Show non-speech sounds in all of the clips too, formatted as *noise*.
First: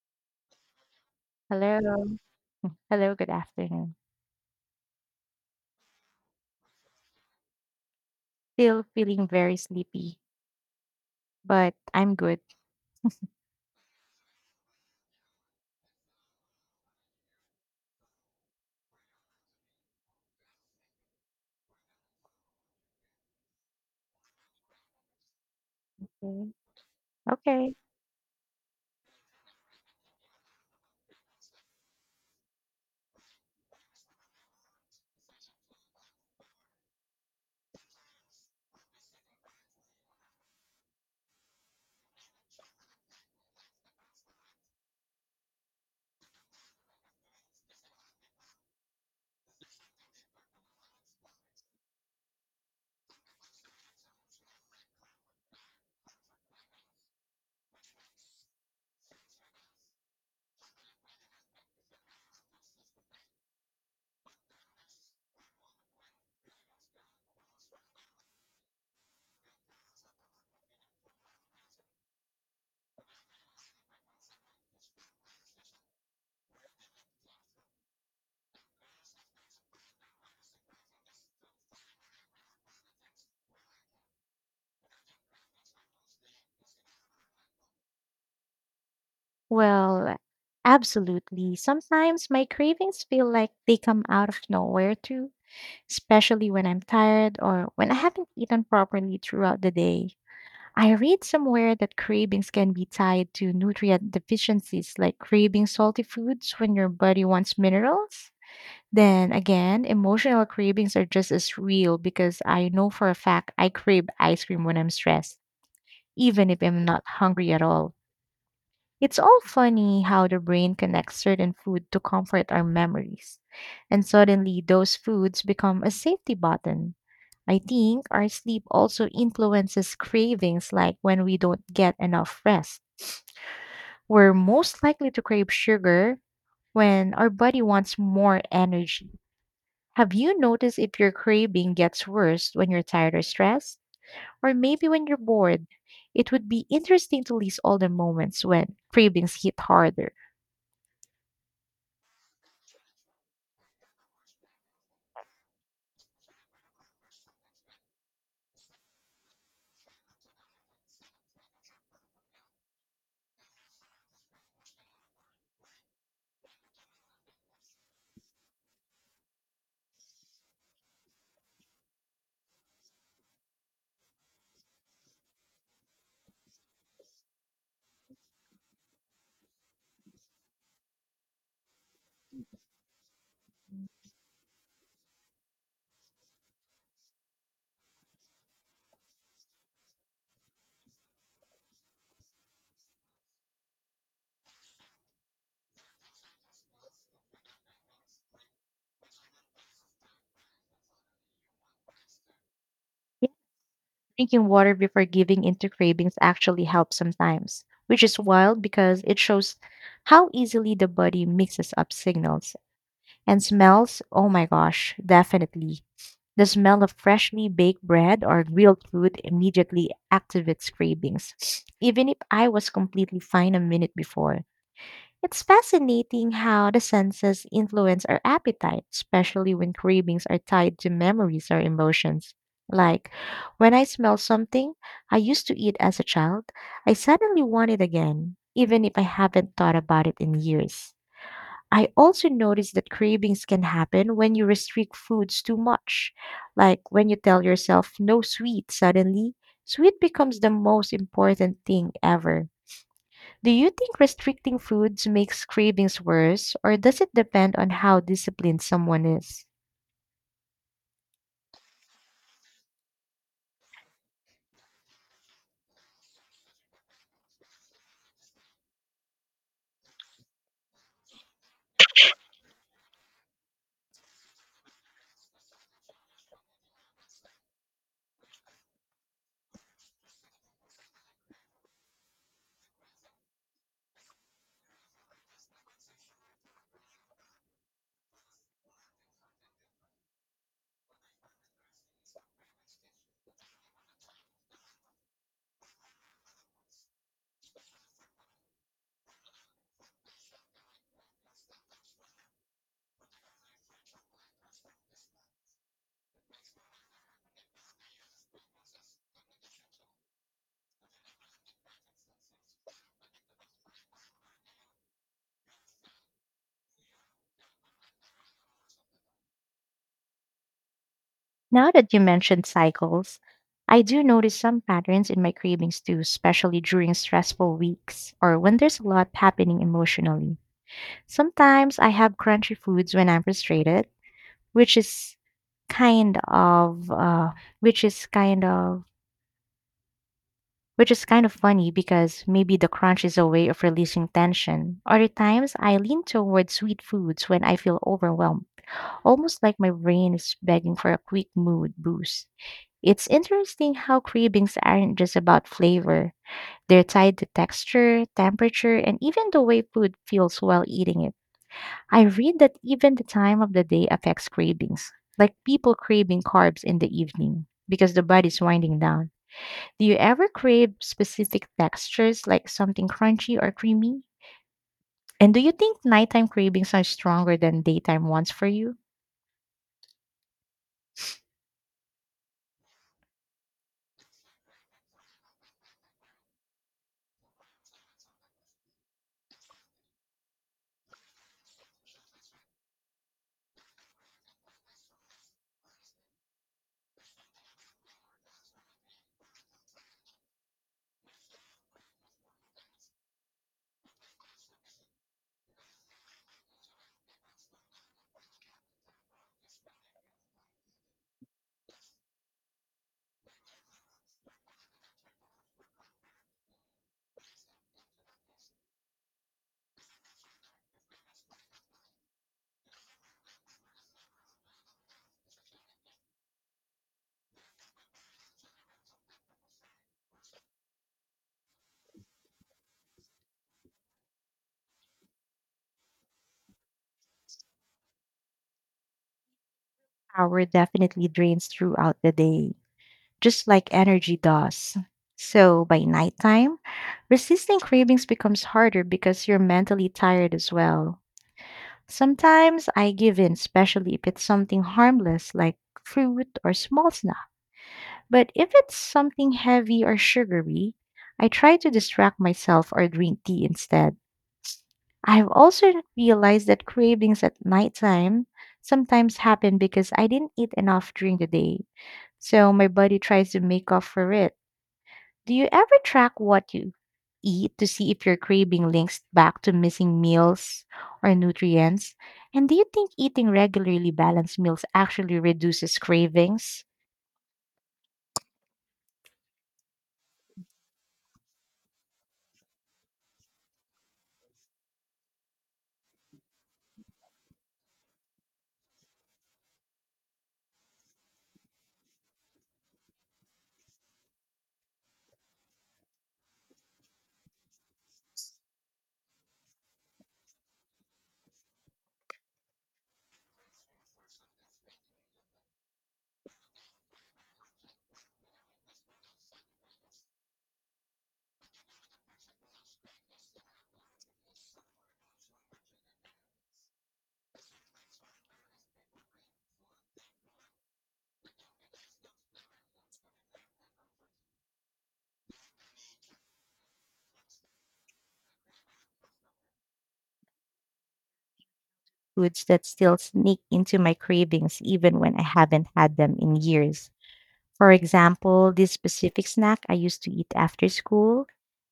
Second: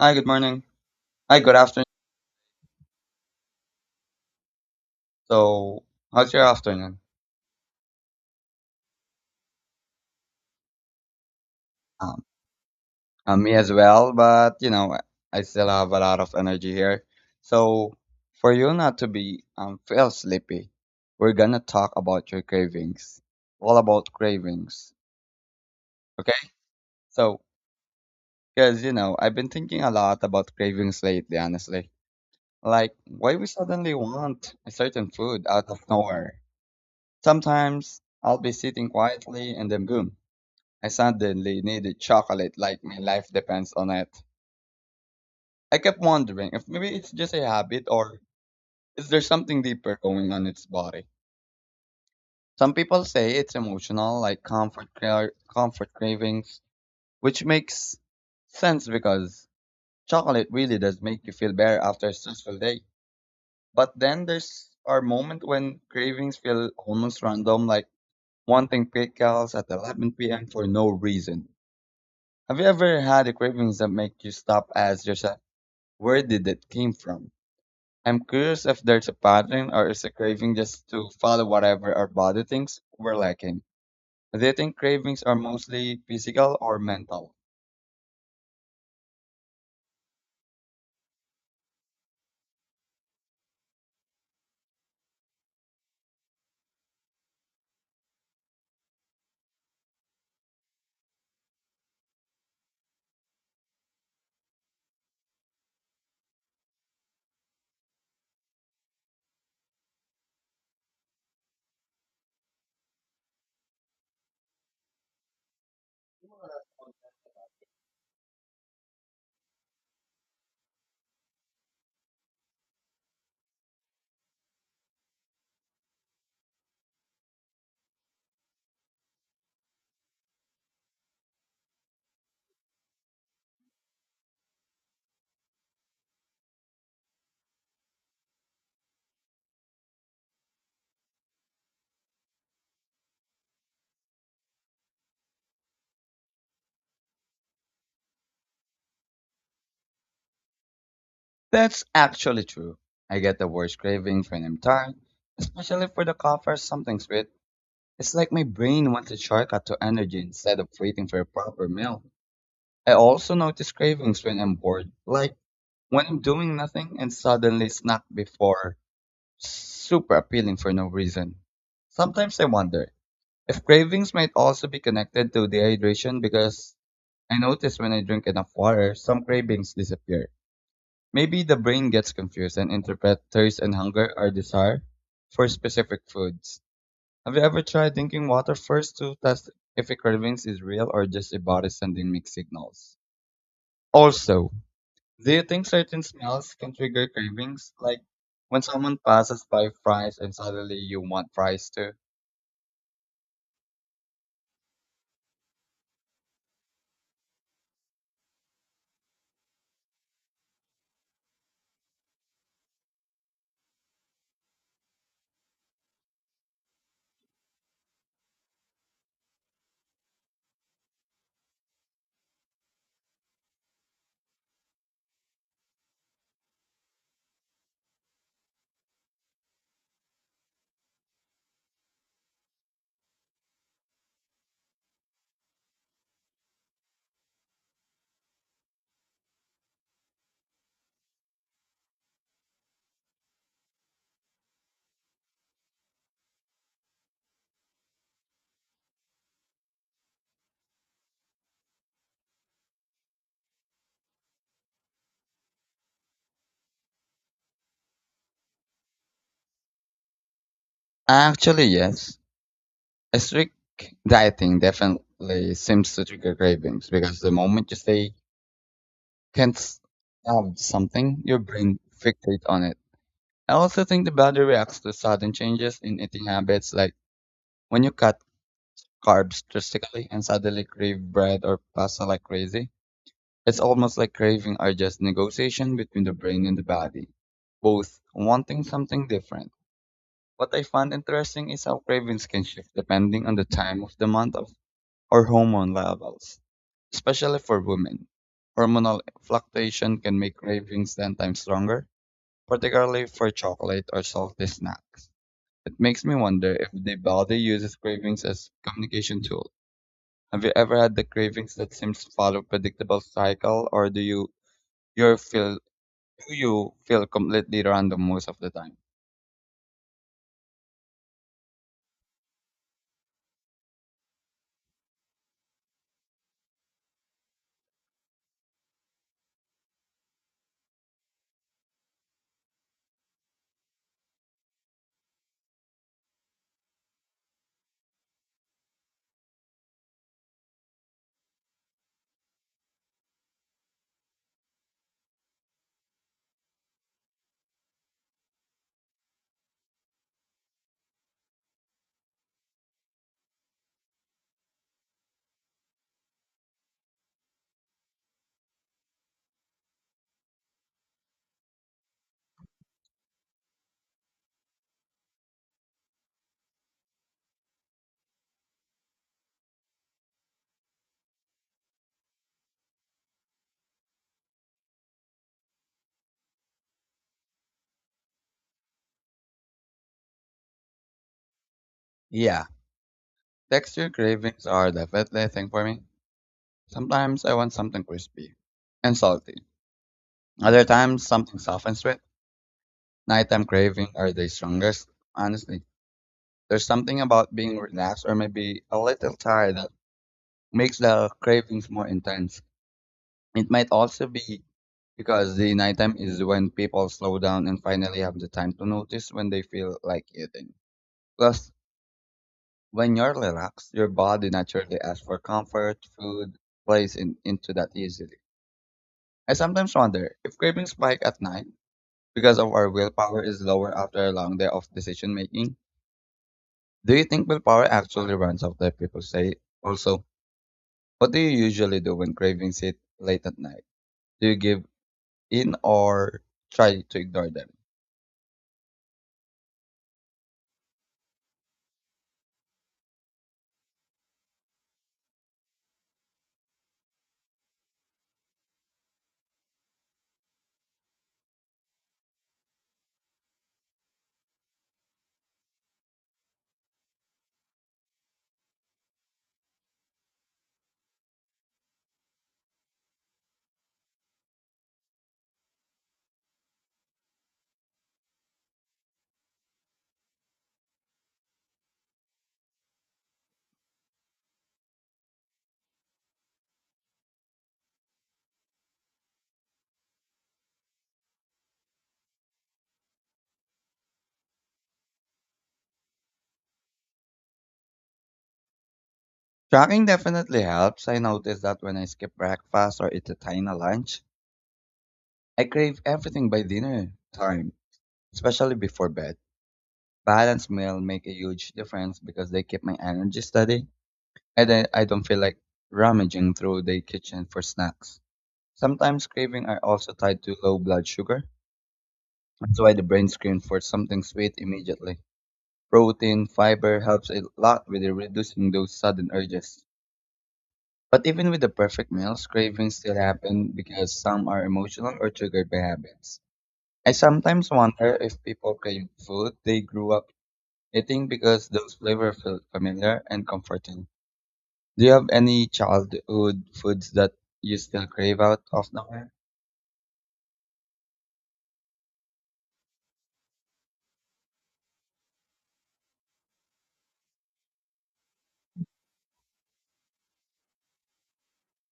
Hi, good morning. Hi, good afternoon. Hello. Hello, good afternoon. So, how's your afternoon? Still feeling very sleepy, but I'm Um, good. Me as well, but I still have a lot of energy here. So, for you not to be feel sleepy, we're gonna talk about your cravings. All about cravings, okay? Mm. So, Okay. because I've been thinking a lot about cravings lately, honestly. Like, why we suddenly want a certain food out of nowhere? Sometimes I'll be sitting quietly and then boom. I suddenly needed chocolate like my life depends on it. I kept wondering if maybe it's just a habit or is there something deeper going on its body. Some people say it's emotional, like comfort cravings, which makes sense because chocolate really does make you feel better after a stressful day. But then there's our moment when cravings feel almost random, like wanting pickles at 11 p.m. for no reason. Have you ever had a cravings that make you stop, ask yourself? Where did it came from? I'm curious if there's a pattern or is a craving just to follow whatever our body thinks we're lacking. Do you think cravings are mostly physical or mental? Well, absolutely. Sometimes my cravings feel like they come out of nowhere too, especially when I'm tired or when I haven't eaten properly throughout the day. I read somewhere that cravings can be tied to nutrient deficiencies, like craving salty foods when your body wants minerals. Then again, emotional cravings are just as real because I know for a fact I crave ice cream when I'm stressed, even if I'm not hungry at all. It's all funny how the brain connects certain food to comfort our memories. And suddenly, those foods become a safety button. I think our sleep also influences cravings, like when we don't get enough rest. We're most likely to crave sugar when our body wants more energy. Have you noticed if your craving gets worse when you're tired or stressed? Or maybe when you're bored? It would be interesting to list all the moments when cravings hit harder. That's actually true. I get the worst cravings when I'm tired, especially for the coffee or something sweet. It's like my brain wants a shortcut to energy instead of waiting for a proper meal. I also notice cravings when I'm bored, like when I'm doing nothing and suddenly snack before super appealing for no reason. Sometimes I wonder if cravings might also be connected to dehydration because I notice when I drink enough water, some cravings disappear. Maybe the brain gets confused and interprets thirst and hunger are desire for specific foods. Have you ever tried drinking water first to test if a cravings is real or just a body sending mixed signals? Also, do you think certain smells can trigger cravings? Like when someone passes by fries and suddenly you want fries too? Yeah, drinking water before giving into cravings actually helps sometimes, which is wild because it shows how easily the body mixes up signals. And smells, oh my gosh, definitely. The smell of freshly baked bread or grilled food immediately activates cravings, *sniffs* even if I was completely fine a minute before. It's fascinating how the senses influence our appetite, especially when cravings are tied to memories or emotions. Like when I smell something I used to eat as a child, I suddenly want it again, even if I haven't thought about it in years. I also noticed that cravings can happen when you restrict foods too much. Like when you tell yourself no sweet, suddenly, sweet becomes the most important thing ever. Do you think restricting foods makes cravings worse, or does it depend on how disciplined someone is? Actually, yes. A strict dieting definitely seems to trigger cravings because the moment you say can't have something, your brain fixates on it. I also think the body reacts to sudden changes in eating habits, like when you cut carbs drastically and suddenly crave bread or pasta like crazy. It's almost like craving are just negotiation between the brain and the body, both wanting something different. What I find interesting is how cravings can shift depending on the time of the month of or hormone levels, especially for women. Hormonal fluctuation can make cravings 10 times stronger, particularly for chocolate or salty snacks. It makes me wonder if the body uses cravings as communication tool. Have you ever had the cravings that seems to follow predictable cycle or you feel Do you feel completely random most of the time? Now that you mentioned cycles, I do notice some patterns in my cravings too, especially during stressful weeks or when there's a lot happening emotionally. Sometimes I have crunchy foods when I'm frustrated, which is kind of which is kind of which is kind of funny because maybe the crunch is a way of releasing tension. Other times, I lean toward sweet foods when I feel overwhelmed, almost like my brain is begging for a quick mood boost. It's interesting how cravings aren't just about flavor. They're tied to texture, temperature, and even the way food feels while eating it. I read that even the time of the day affects cravings, like people craving carbs in the evening because the body's winding down. Do you ever crave specific textures like something crunchy or creamy? And do you think nighttime cravings are stronger than daytime ones for you? Yeah, texture cravings are definitely a thing for me. Sometimes I want something crispy and salty. Other times, something soft and sweet. Nighttime cravings are the strongest. Honestly, there's something about being relaxed or maybe a little tired that makes the cravings more intense. It might also be because the nighttime is when people slow down and finally have the time to notice when they feel like eating. Plus, when you're relaxed, your body naturally asks for comfort, food, plays into that easily. I sometimes wonder if cravings spike at night because of our willpower is lower after a long day of decision making. Do you think willpower actually runs out that people say? Also, what do you usually do when cravings hit late at night? Do you give in or try to ignore them? Power definitely drains throughout the day, just like energy does. So by nighttime, resisting cravings becomes harder because you're mentally tired as well. Sometimes I give in, especially if it's something harmless like fruit or small snack. But if it's something heavy or sugary, I try to distract myself or drink tea instead. I've also realized that cravings at nighttime sometimes happen because I didn't eat enough during the day. So my body tries to make up for it. Do you ever track what you eat to see if your craving links back to missing meals or nutrients? And do you think eating regularly balanced meals actually reduces cravings? Tracking definitely helps. I notice that when I skip breakfast or eat a tiny lunch, I crave everything by dinner time, especially before bed. Balanced meal make a huge difference because they keep my energy steady and I don't feel like rummaging through the kitchen for snacks. Sometimes cravings are also tied to low blood sugar. That's why the brain screens for something sweet immediately. Protein, fiber helps a lot with reducing those sudden urges. But even with the perfect meals, cravings still happen because some are emotional or triggered by habits. I sometimes wonder if people crave food they grew up I think because those flavors felt familiar and comforting. Do you have any childhood foods that you still crave out of nowhere? Foods that still sneak into my cravings even when I haven't had them in years. For example, this specific snack I used to eat after school,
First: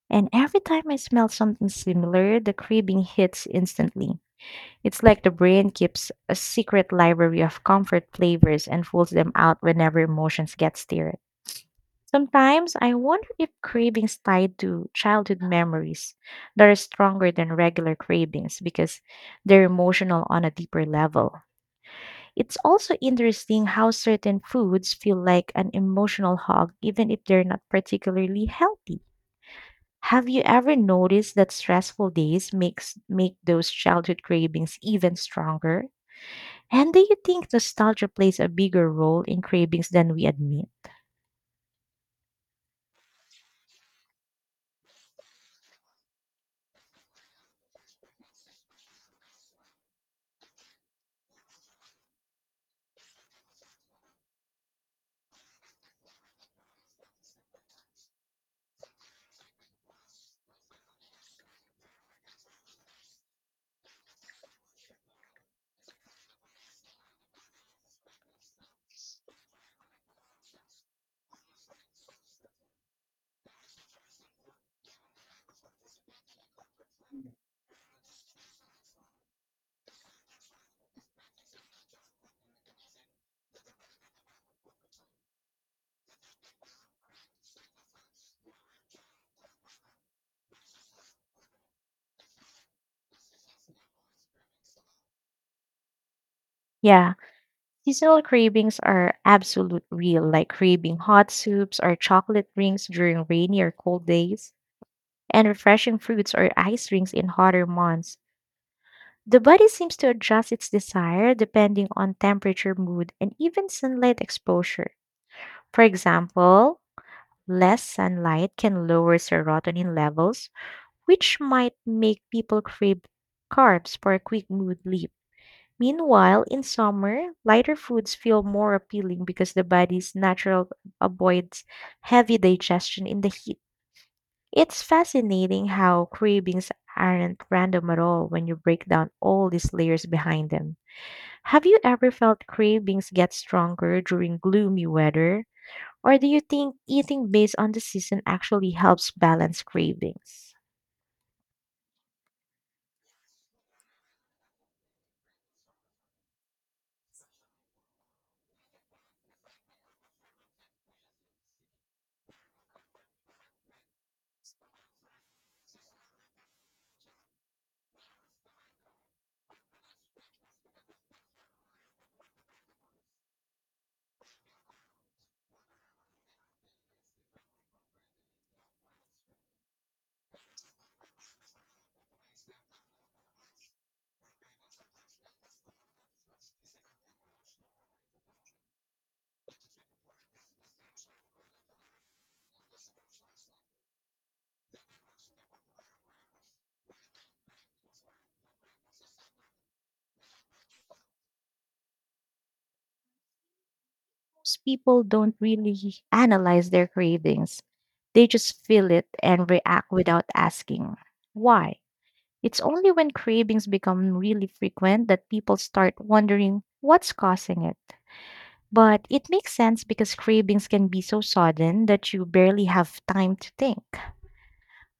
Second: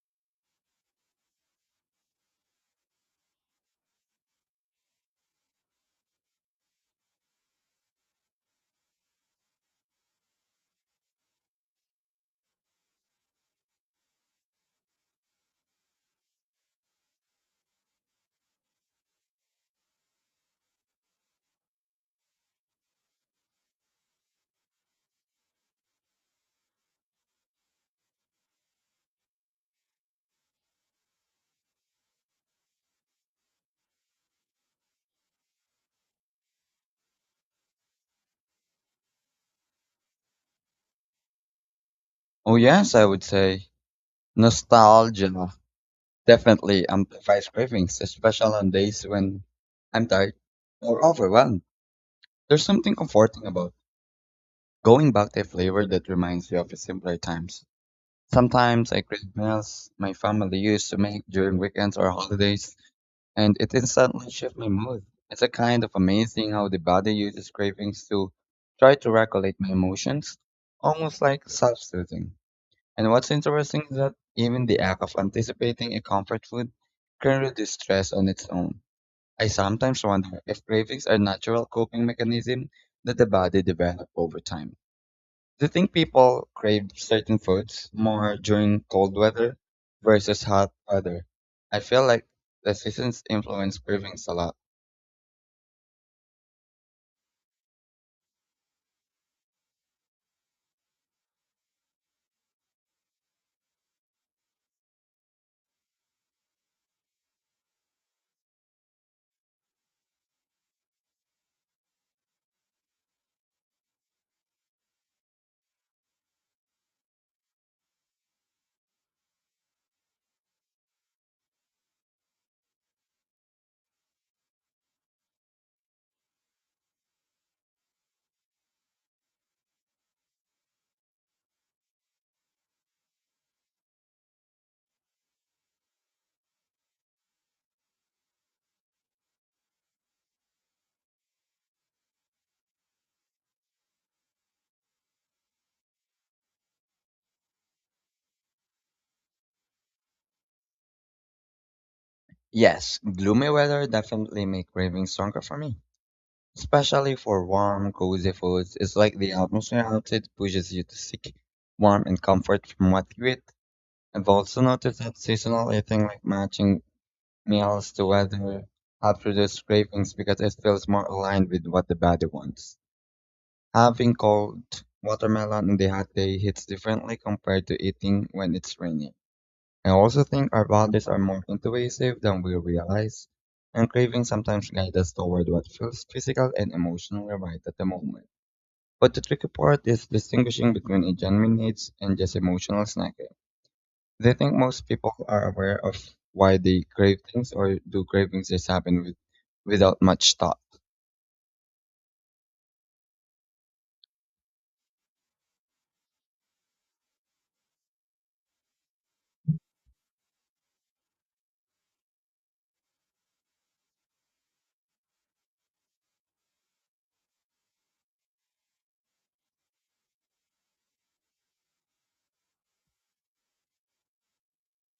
and every time I smell something similar, the craving hits instantly. It's like the brain keeps a secret library of comfort flavors and pulls them out whenever emotions get stirred. Sometimes I wonder if cravings tied to childhood memories that are stronger than regular cravings because they're emotional on a deeper level. It's also interesting how certain foods feel like an emotional hug even if they're not particularly healthy. Have you ever noticed that stressful days make those childhood cravings even stronger? And do you think nostalgia plays a bigger role in cravings than we admit? Oh yes, I would say nostalgia definitely amplifies cravings, especially on days when I'm tired or overwhelmed. There's something comforting about going back to a flavor that reminds you of the simpler times. Sometimes I crave meals my family used to make during weekends or holidays and it instantly shifts my mood. It's a kind of amazing how the body uses cravings to try to regulate my emotions, almost like self-soothing. And what's interesting is that even the act of anticipating a comfort food can reduce stress on its own. I sometimes wonder if cravings are natural coping mechanism that the body develops over time. Do you think people crave certain foods more during cold weather versus hot weather? I feel like the seasons influence cravings a lot. Yeah, seasonal cravings are absolute real, like craving hot soups or chocolate drinks during rainy or cold days, and refreshing fruits or ice drinks in hotter months. The body seems to adjust its desire depending on temperature, mood, and even sunlight exposure. For example, less sunlight can lower serotonin levels, which might make people crave carbs for a quick mood lift. Meanwhile, in summer, lighter foods feel more appealing because the body's natural avoids heavy digestion in the heat. It's fascinating how cravings aren't random at all when you break down all these layers behind them. Have you ever felt cravings get stronger during gloomy weather? Or do you think eating based on the season actually helps balance cravings? Yes, gloomy weather definitely make cravings stronger for me, especially for warm, cozy foods. It's like the atmosphere outside pushes you to seek warmth and comfort from what you eat. I've also noticed that seasonal eating, like matching meals to weather, helps reduce cravings because it feels more aligned with what the body wants. Having cold watermelon on the hot day hits differently compared to eating when it's raining. I also think our bodies are more intuitive than we realize, and cravings sometimes guide us toward what feels physical and emotionally right at the moment. But the tricky part is distinguishing between a genuine needs and just emotional snacking. Do you think most people are aware of why they crave things, or do cravings just happen without much thought? Most people don't really analyze their cravings. They just feel it and react without asking why. It's only when cravings become really frequent that people start wondering what's causing it. But it makes sense because cravings can be so sudden that you barely have time to think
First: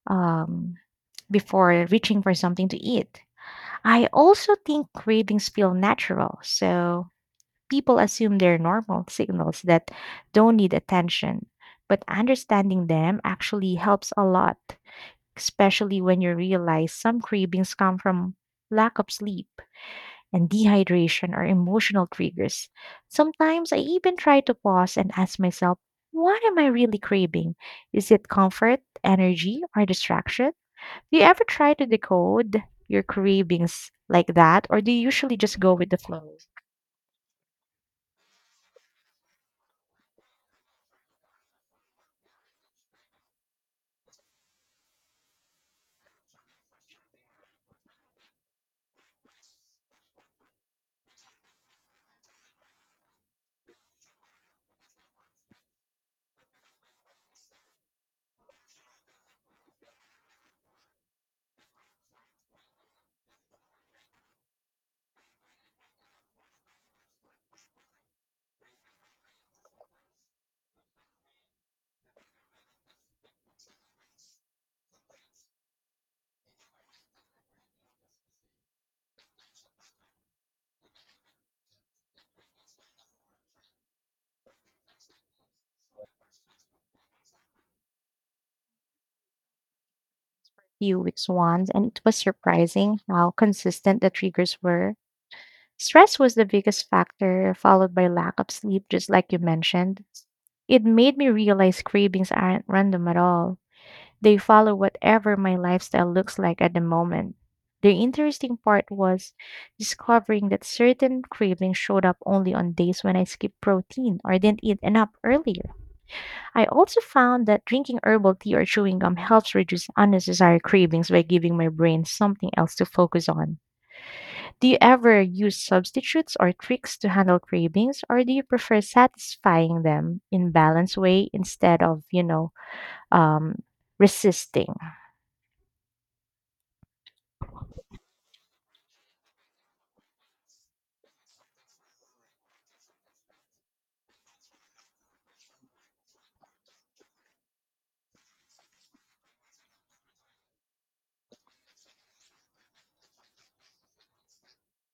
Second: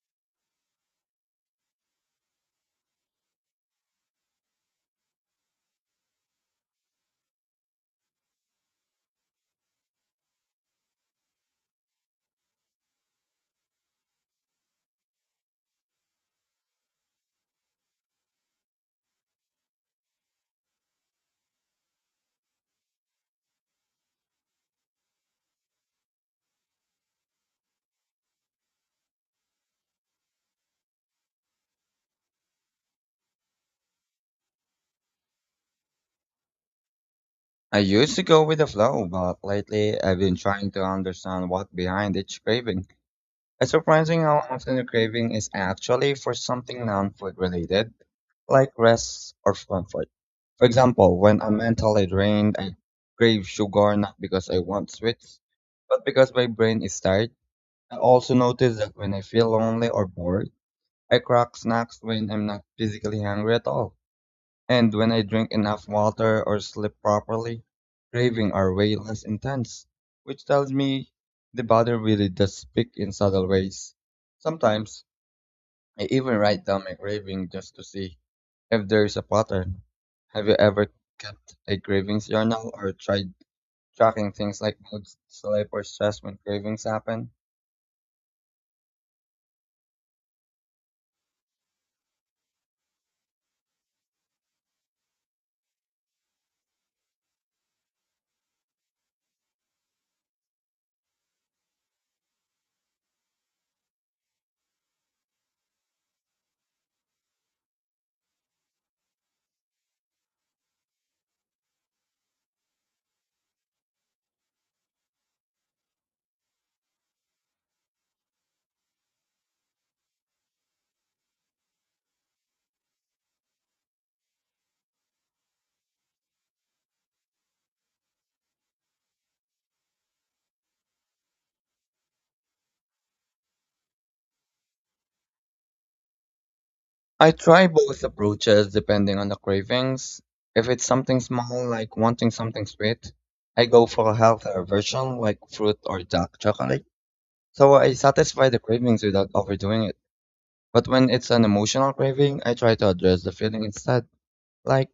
um, before reaching for something to eat. I also think cravings feel natural. So people assume they're normal signals that don't need attention. But understanding them actually helps a lot, especially when you realize some cravings come from lack of sleep and dehydration or emotional triggers. Sometimes I even try to pause and ask myself, what am I really craving? Is it comfort, energy, or distraction? Do you ever try to decode your cravings like that, or do you usually just go with the flow? I used to go with the flow, but lately I've been trying to understand what's behind each craving. It's surprising how often the craving is actually for something non-food related, like rest or comfort. For example, when I'm mentally drained, I crave sugar not because I want sweets, but because my brain is tired. I also notice that when I feel lonely or bored, I crack snacks when I'm not physically hungry at all. And when I drink enough water or sleep properly, craving are way less intense, which tells me the body really does speak in subtle ways. Sometimes I even write down my craving just to see if there is a pattern. Have you ever kept a cravings journal or tried tracking things like mood, sleep, or stress when cravings happen? Few weeks once, and it was surprising how consistent the triggers were. Stress was the biggest factor, followed by lack of sleep, just like you mentioned. It made me realize cravings aren't random at all. They follow whatever my lifestyle looks like at the moment. The interesting part was discovering that certain cravings showed up only on days when I skipped protein or didn't eat enough earlier. I also found that drinking herbal tea or chewing gum helps reduce unnecessary cravings by giving my brain something else to focus on. Do you ever use substitutes or tricks to handle cravings, or do you prefer satisfying them in balanced way instead of, you know, um, resisting? I try both approaches depending on the cravings. If it's something small, like wanting something sweet, I go for a healthier version, like fruit or dark chocolate. So I satisfy the cravings without overdoing it. But when it's an emotional craving, I try to address the feeling instead, like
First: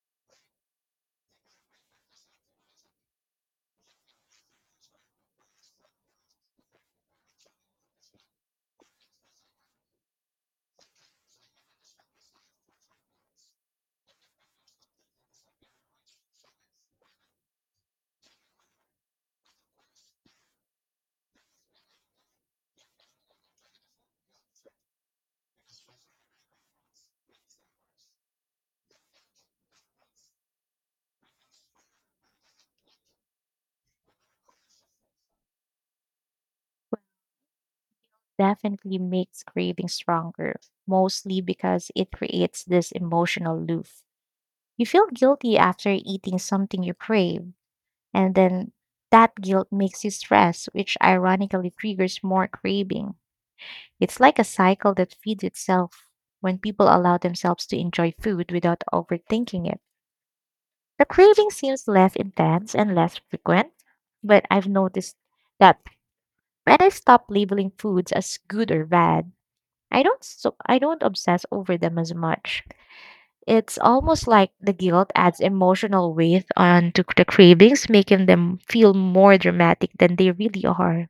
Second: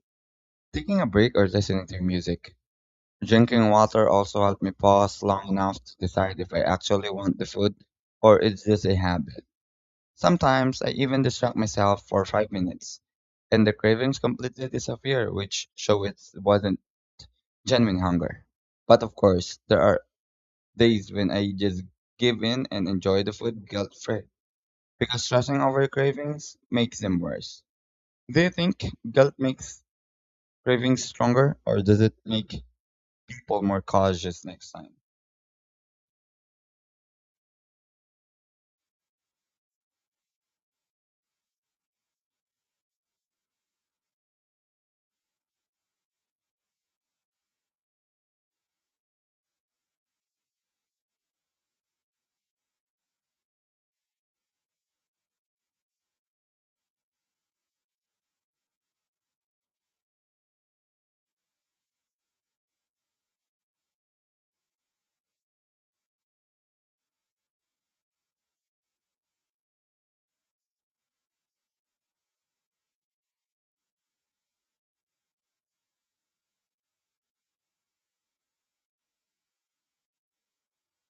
taking a break or listening to music. Drinking water also helps me pause long enough to decide if I actually want the food or it's just a habit. Sometimes I even distract myself for 5 minutes, and the cravings completely disappear, which show it wasn't genuine hunger. But of course, there are days when I just give in and enjoy the food guilt free, because stressing over cravings makes them worse. Do you think guilt makes cravings stronger, or does it make people more cautious next time? Definitely makes craving stronger, mostly because it creates this emotional loop. You feel guilty after eating something you crave. And then that guilt makes you stress, which ironically triggers more craving. It's like a cycle that feeds itself when people allow themselves to enjoy food without overthinking it. The craving seems less intense and less frequent, but I've noticed that when I stop labeling foods as good or bad, I don't obsess over them as much. It's almost like the guilt adds emotional weight onto the cravings, making them feel more dramatic than they really are.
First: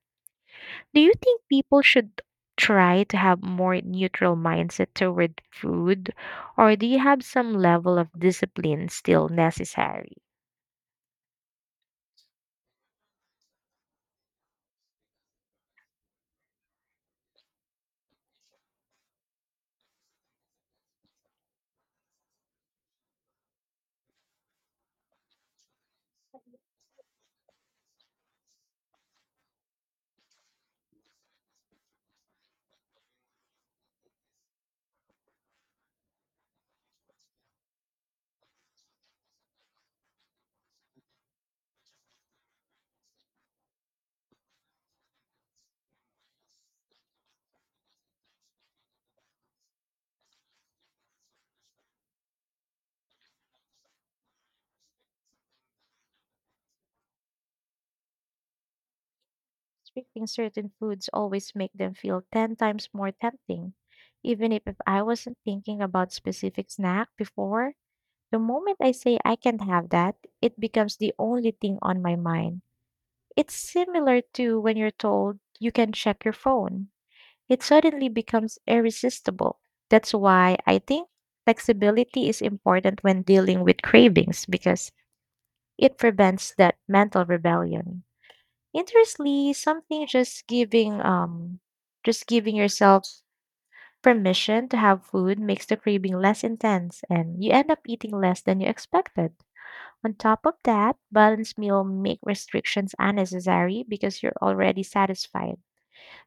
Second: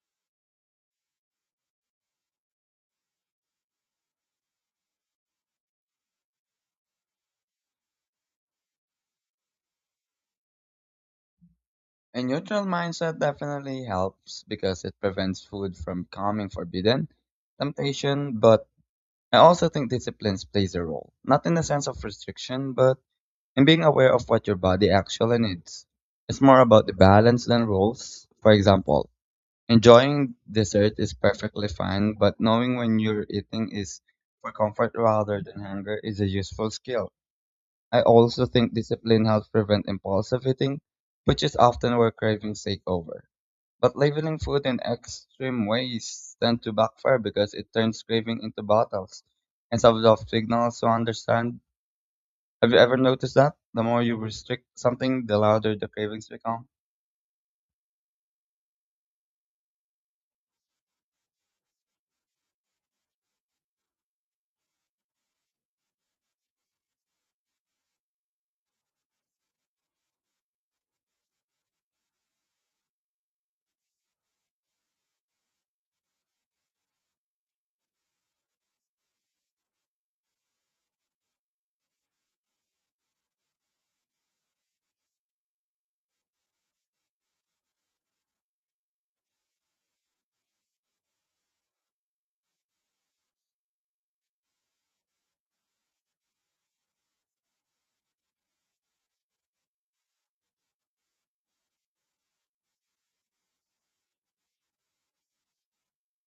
Do you think people should try to have more neutral mindset toward food, or do you have some level of discipline still necessary? A neutral mindset definitely helps because it prevents food from coming forbidden temptation, but I also think disciplines plays a role, not in the sense of restriction, but in being aware of what your body actually needs. It's more about the balance than rules. For example, enjoying dessert is perfectly fine, but knowing when you're eating is for comfort rather than hunger is a useful skill. I also think discipline helps prevent impulsive eating, which is often where cravings take over. But labeling food in extreme ways tend to backfire because it turns craving into battles instead of signals to understand. Have you ever noticed that? The more you restrict something, the louder the cravings become. Restricting certain foods always make them feel 10 times more tempting. Even if I wasn't thinking about specific snack before, the moment I say I can't have that, it becomes the only thing on my mind. It's similar to when you're told you can check your phone. It suddenly becomes irresistible. That's why I think flexibility is important when dealing with cravings because it prevents that mental rebellion. Interestingly, something just giving yourself permission to have food makes the craving less intense and you end up eating less than you expected. On top of that, balanced meal make restrictions unnecessary because you're already satisfied.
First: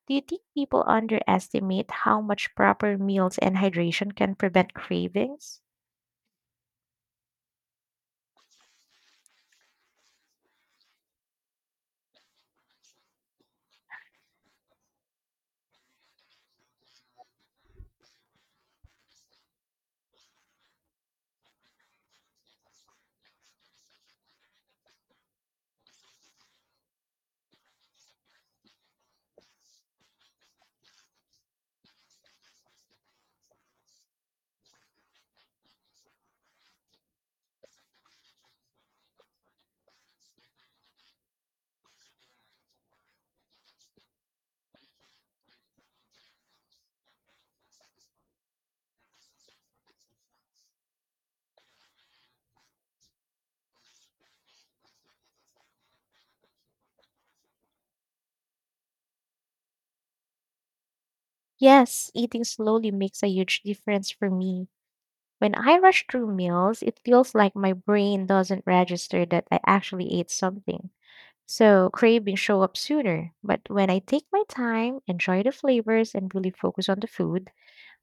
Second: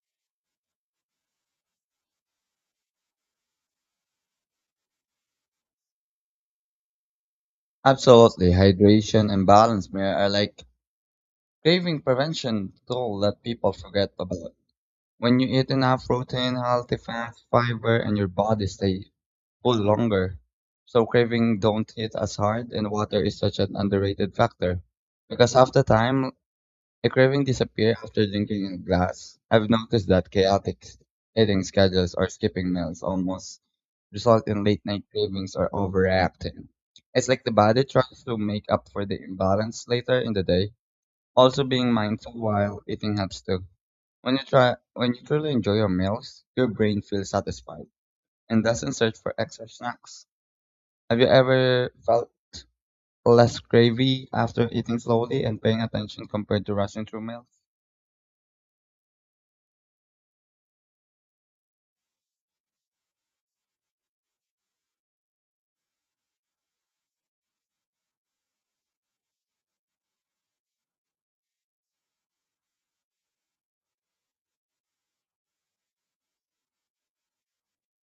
Do you think people underestimate how much proper meals and hydration can prevent cravings? Absolutely. Hydration and balance mirror are like craving prevention tool that people forget about. When you eat enough protein, healthy fats, fiber, and your body stays full longer. So craving don't hit as hard and water is such an underrated factor. Because half the time a craving disappear after drinking a glass. I've noticed that chaotic eating schedules or skipping meals almost result in late night cravings or overreacting. It's like the body tries to make up for the imbalance later in the day. Also being mindful while eating helps too. When you truly enjoy your meals, your brain feels satisfied and doesn't search for extra snacks. Have you ever felt less cravey after eating slowly and paying attention compared to rushing through meals? Yes, eating slowly makes a huge difference for me. When I rush through meals, it feels like my brain doesn't register that I actually ate something. So cravings show up sooner. But when I take my time, enjoy the flavors, and really focus on the food,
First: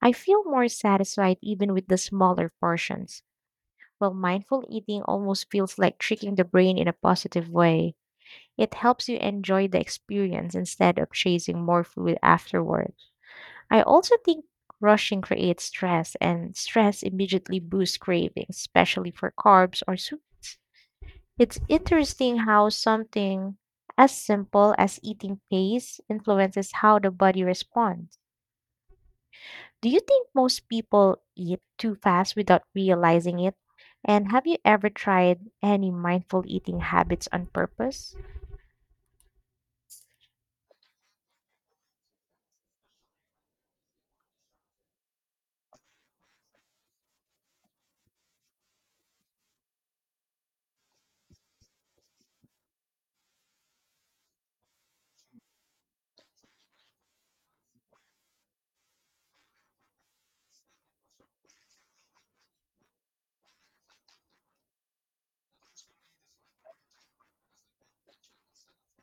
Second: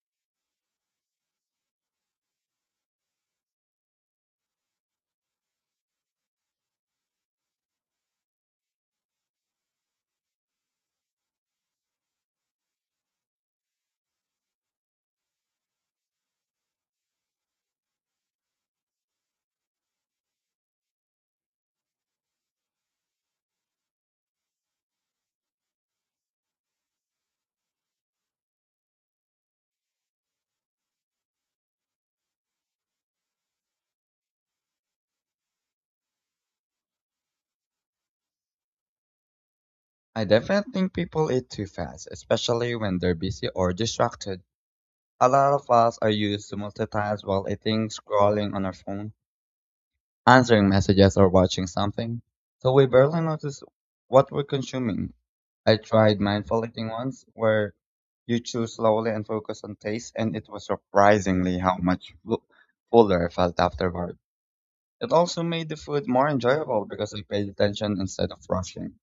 I feel more satisfied even with the smaller portions, while mindful eating almost feels like tricking the brain in a positive way. It helps you enjoy the experience instead of chasing more food afterward. I also think rushing creates stress, and stress immediately boosts cravings, especially for carbs or sweets. It's interesting how something as simple as eating pace influences how the body responds. Do you think most people eat too fast without realizing it? And have you ever tried any mindful eating habits on purpose? I definitely think people eat too fast, especially when they're busy or distracted. A lot of us are used to multitask while eating, scrolling on our phone, answering messages, or watching something. So we barely notice what we're consuming. I tried mindful eating once where you chew slowly and focus on taste, and it was surprisingly how much fuller I felt afterward. It also made the food more enjoyable because I paid attention instead of rushing.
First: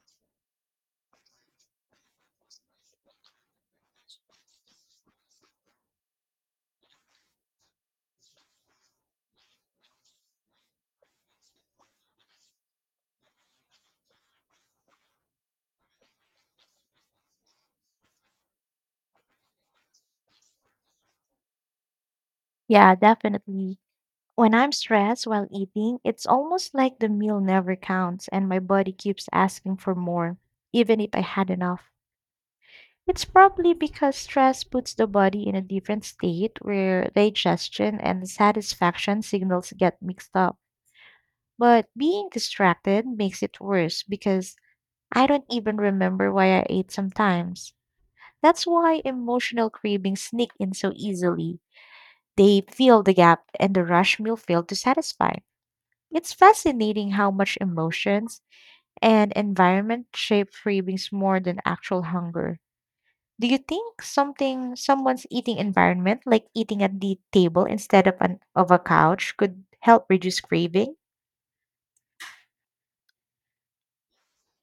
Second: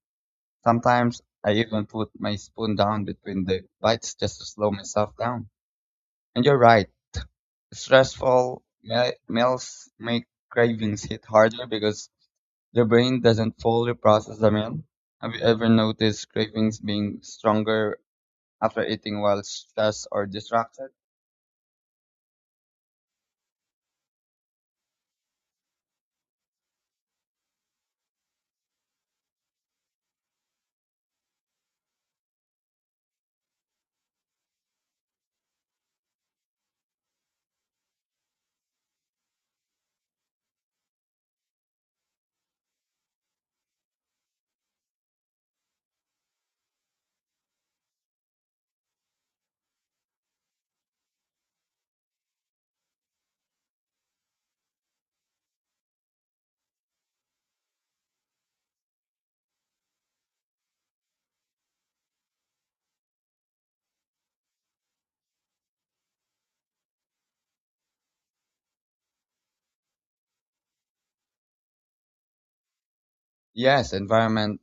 Sometimes I even put my spoon down between the bites just to slow myself down. And you're right, stressful meals make cravings hit harder because the brain doesn't fully process the meal. Have you ever noticed cravings being stronger after eating while stressed or distracted? Yeah, definitely. When I'm stressed while eating, it's almost like the meal never counts and my body keeps asking for more, even if I had enough. It's probably because stress puts the body in a different state where digestion and satisfaction signals get mixed up. But being distracted makes it worse because I don't even remember why I ate sometimes. That's why emotional cravings sneak in so easily. They fill the gap and the rush meal failed to satisfy. It's fascinating how much emotions and environment shape cravings more than actual hunger. Do you think something someone's eating environment, like eating at the table instead of an of a couch, could help reduce craving? Yes, environment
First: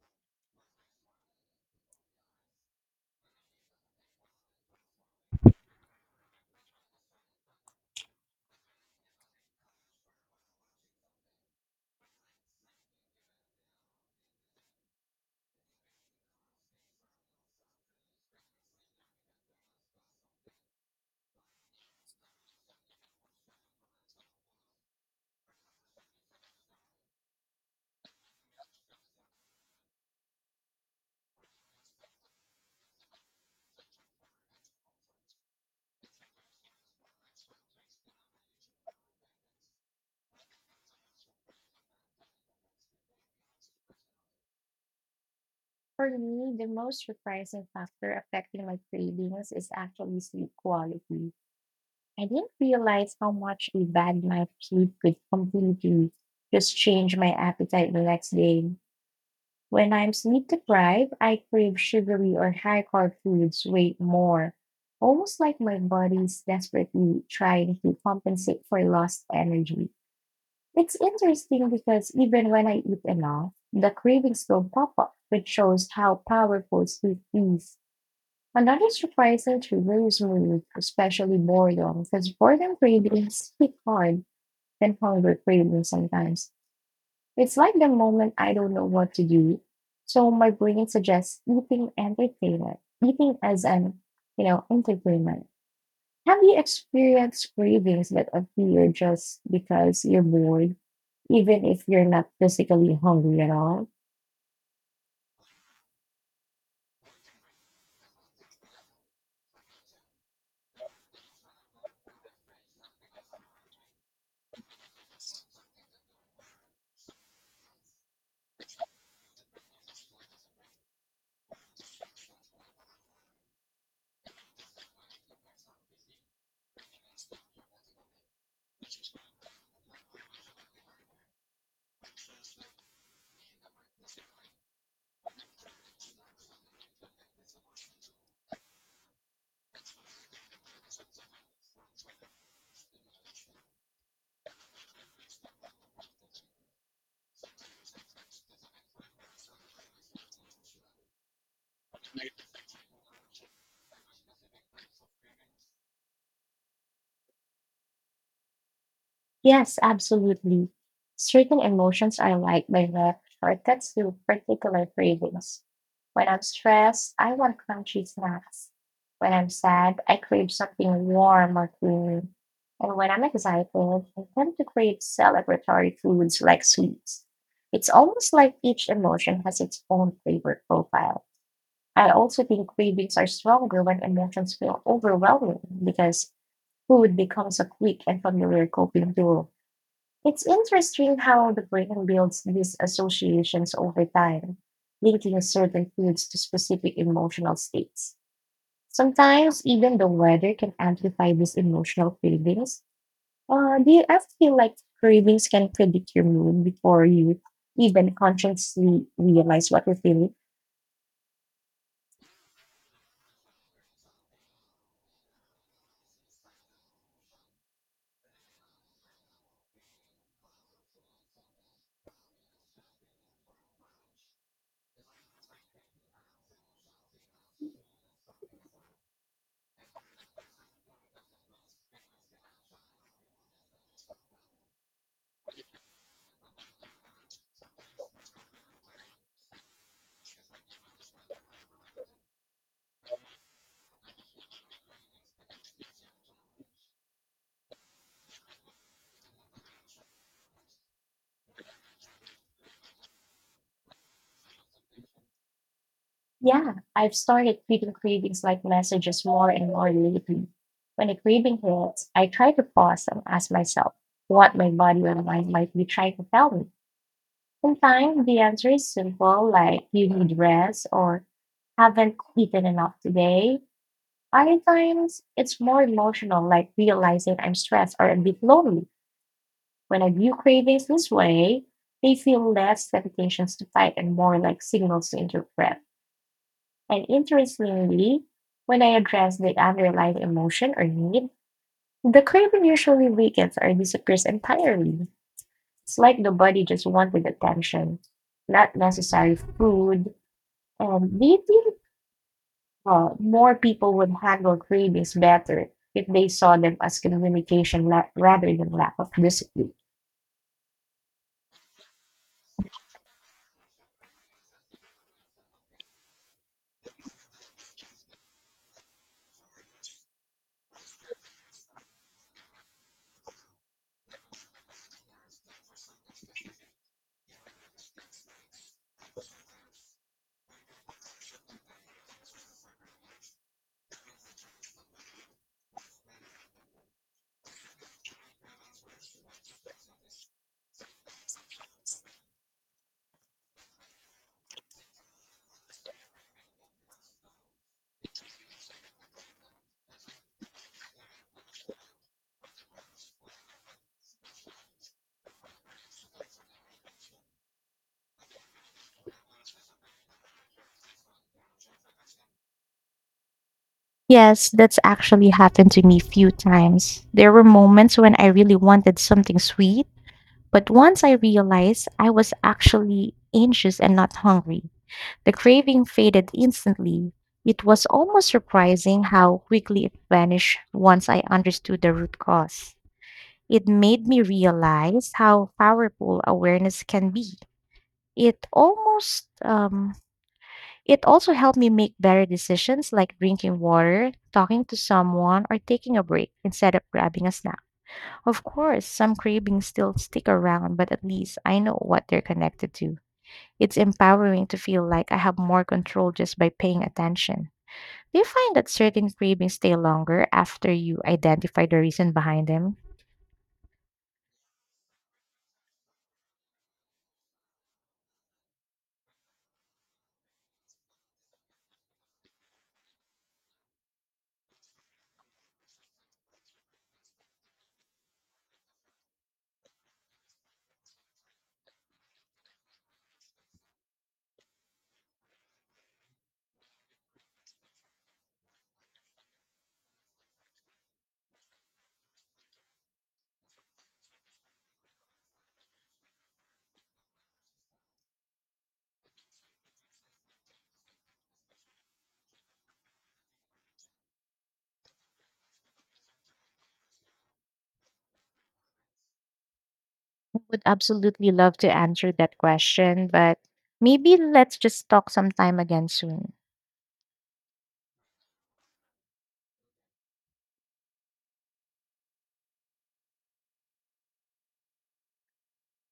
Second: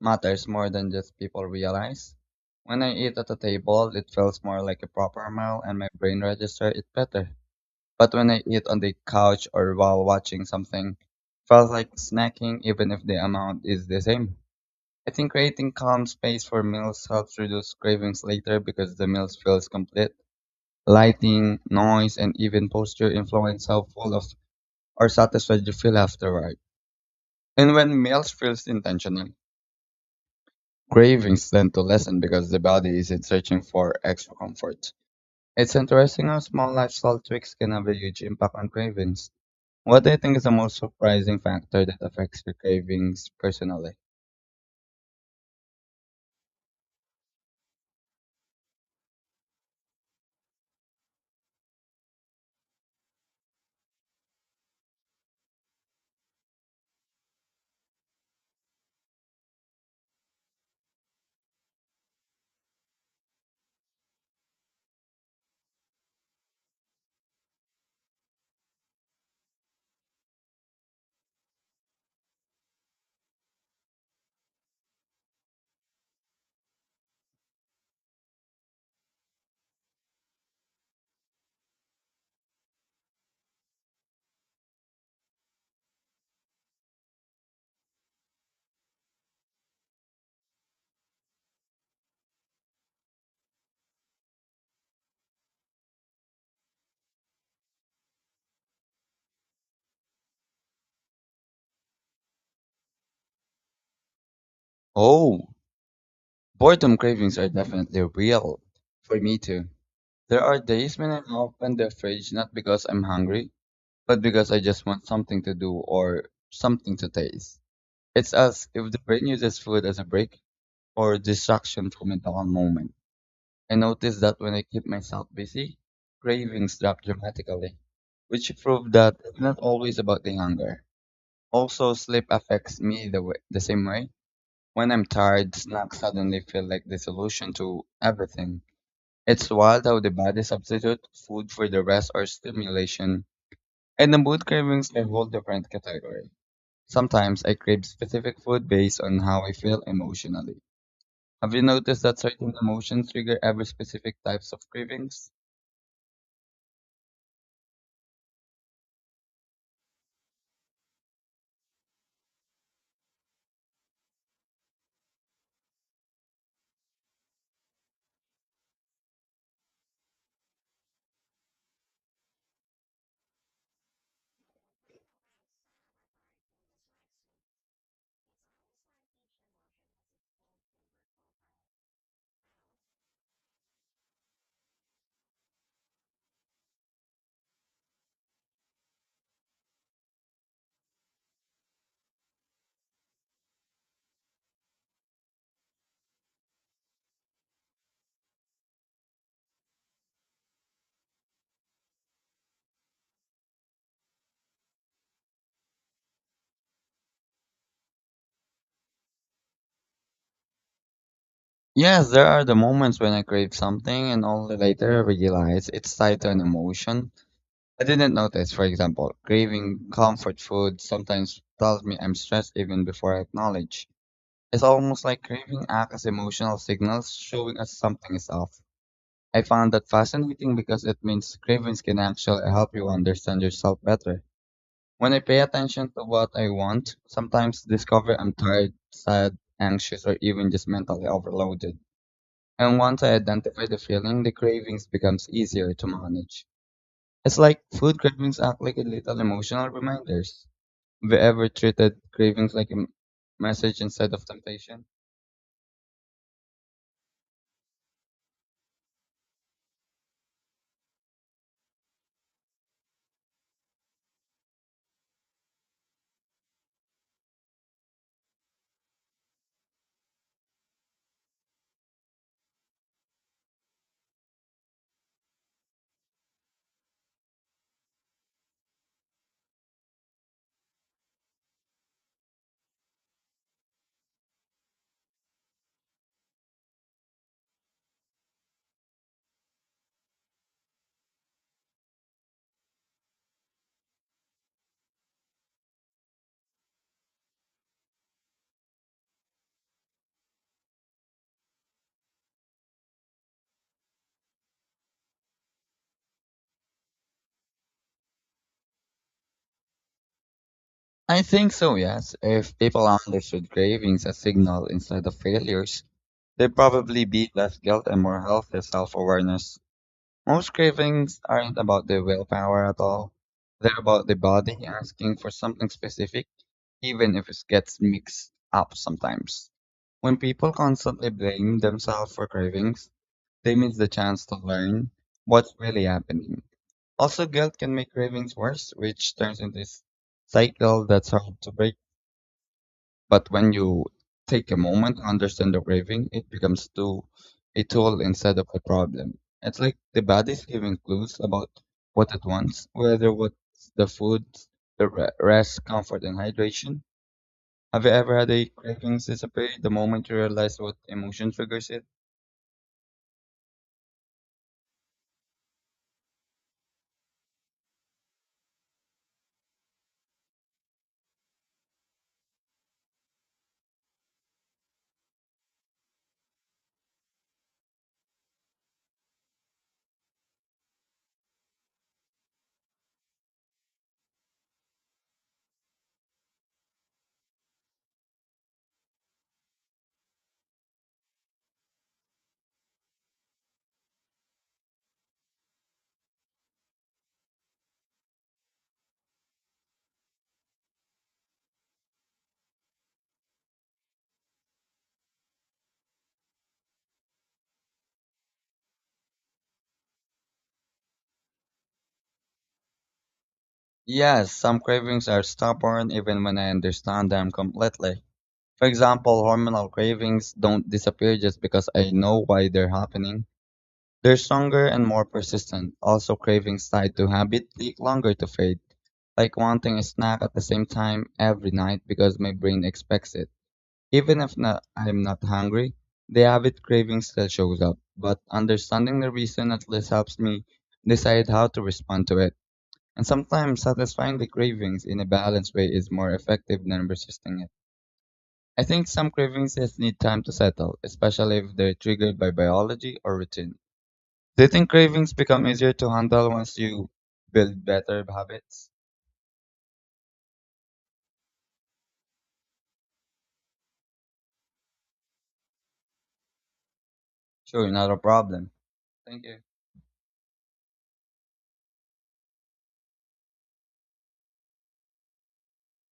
matters more than just people realize. When I eat at a table, it feels more like a proper meal and my brain registers it better. But when I eat on the couch or while watching something, feels like snacking even if the amount is the same. I think creating calm space for meals helps reduce cravings later because the meal feels complete. Lighting, noise, and even posture influence how full of or satisfied you feel afterward. And when meals feels intentional, cravings tend to lessen because the body isn't searching for extra comfort. It's interesting how small lifestyle tweaks can have a huge impact on cravings. What do you think is the most surprising factor that affects your cravings personally? For me, the most surprising factor affecting my cravings is actually sleep quality. I didn't realize how much a bad night's sleep could completely just change my appetite the next day. When I'm sleep deprived, I crave sugary or high carb foods way more, almost like my body's desperately trying to compensate for lost energy. It's interesting because even when I eat enough, the cravings still pop up, which shows how powerful sleep is. Another surprising trigger is mood, especially boredom, because boredom cravings hit hard than hunger cravings sometimes. It's like the moment I don't know what to do. So my brain suggests eating entertainment, eating as an, you know, entertainment. Have you experienced cravings that appear just because you're bored, even if you're not physically hungry at all? Oh, boredom cravings are definitely real. For me too. There are days when I open the fridge not because I'm hungry, but because I just want something to do or something to taste. It's as if the brain uses food as a break or distraction from a dull moment. I noticed that when I keep myself busy, cravings drop dramatically, which proved that it's not always about the hunger. Also, sleep affects me the, way, the same way. When I'm tired, snacks suddenly feel like the solution to everything. It's wild how the body substitutes food for the rest or stimulation. And the mood cravings are a whole different category. Sometimes I crave specific food based on how I feel emotionally. Have you noticed that certain emotions trigger every specific types of cravings? Yes, absolutely. Certain emotions are like direct shortcuts to particular cravings. When I'm stressed, I want crunchy snacks. When I'm sad, I crave something warm or creamy. And when I'm excited, I tend to crave celebratory foods like sweets. It's almost like each emotion has its own flavor profile. I also think cravings are stronger when emotions feel overwhelming because food becomes a quick and familiar coping tool. It's interesting how the brain builds these associations over time, linking certain foods to specific emotional states. Sometimes even the weather can amplify these emotional cravings. Do you ever feel like cravings can predict your mood before you even consciously realize what you're feeling? Yes, there are the moments when I crave something and only later realize it's tied to an emotion I didn't notice. For example, craving comfort food sometimes tells me I'm stressed even before I acknowledge. It's almost like craving acts as emotional signals showing us something is off. I found that fascinating because it means cravings can actually help you understand yourself better. When I pay attention to what I want, sometimes discover I'm tired, sad, anxious, or even just mentally overloaded. And once I identify the feeling, the cravings becomes easier to manage. It's like food cravings act like a little emotional reminders. Have you ever treated cravings like a message instead of temptation? Yeah, I've started treating cravings like messages more and more lately. When a craving hits, I try to pause and ask myself what my body or mind might be trying to tell me. Sometimes the answer is simple, like you need rest or haven't eaten enough today. Other times it's more emotional, like realizing I'm stressed or a bit lonely. When I view cravings this way, they feel less temptations to fight and more like signals to interpret. And interestingly, when I address the underlying emotion or need, the craving usually weakens or disappears entirely. It's like the body just wanted attention, not necessary food. Do you think more people would handle cravings better if they saw them as communication rather than lack of discipline? I think so, yes. If people understood cravings as signal instead of failures, they'd probably be less guilt and more healthy self-awareness. Most cravings aren't about the willpower at all. They're about the body asking for something specific even if it gets mixed up sometimes. When people constantly blame themselves for cravings, they miss the chance to learn what's really happening. Also, guilt can make cravings worse, which turns into this cycle that's hard to break. But when you take a moment to understand the craving, it becomes to a tool instead of a problem. It's like the body's giving clues about what it wants, whether what's the food, the rest, comfort, and hydration. Have you ever had a cravings disappear the moment you realize what emotion triggers it? Yes, that's actually happened to me few times. There were moments when I really wanted something sweet, but once I realized I was actually anxious and not hungry, the craving faded instantly. It was almost surprising how quickly it vanished once I understood the root cause. It made me realize how powerful awareness can be. It almost um, it also helped me make better decisions like drinking water, talking to someone, or taking a break instead of grabbing a snack. Of course, some cravings still stick around, but at least I know what they're connected to. It's empowering to feel like I have more control just by paying attention. Do you find that certain cravings stay longer after you identify the reason behind them? Yes, some cravings are stubborn even when I understand them completely. For example, hormonal cravings don't disappear just because I know why they're happening. They're stronger and more persistent. Also, cravings tied to habit take longer to fade, like wanting a snack at the same time every night because my brain expects it. Even if not, I'm not hungry, the habit craving still shows up, but understanding the reason at least helps me decide how to respond to it. And sometimes satisfying the cravings in a balanced way is more effective than resisting it. I think some cravings just need time to settle, especially if they're triggered by biology or routine. Do you think cravings become easier to handle once you build better habits? I would absolutely love to answer that question, but maybe let's just talk sometime again soon. Sure, not a problem. Thank you.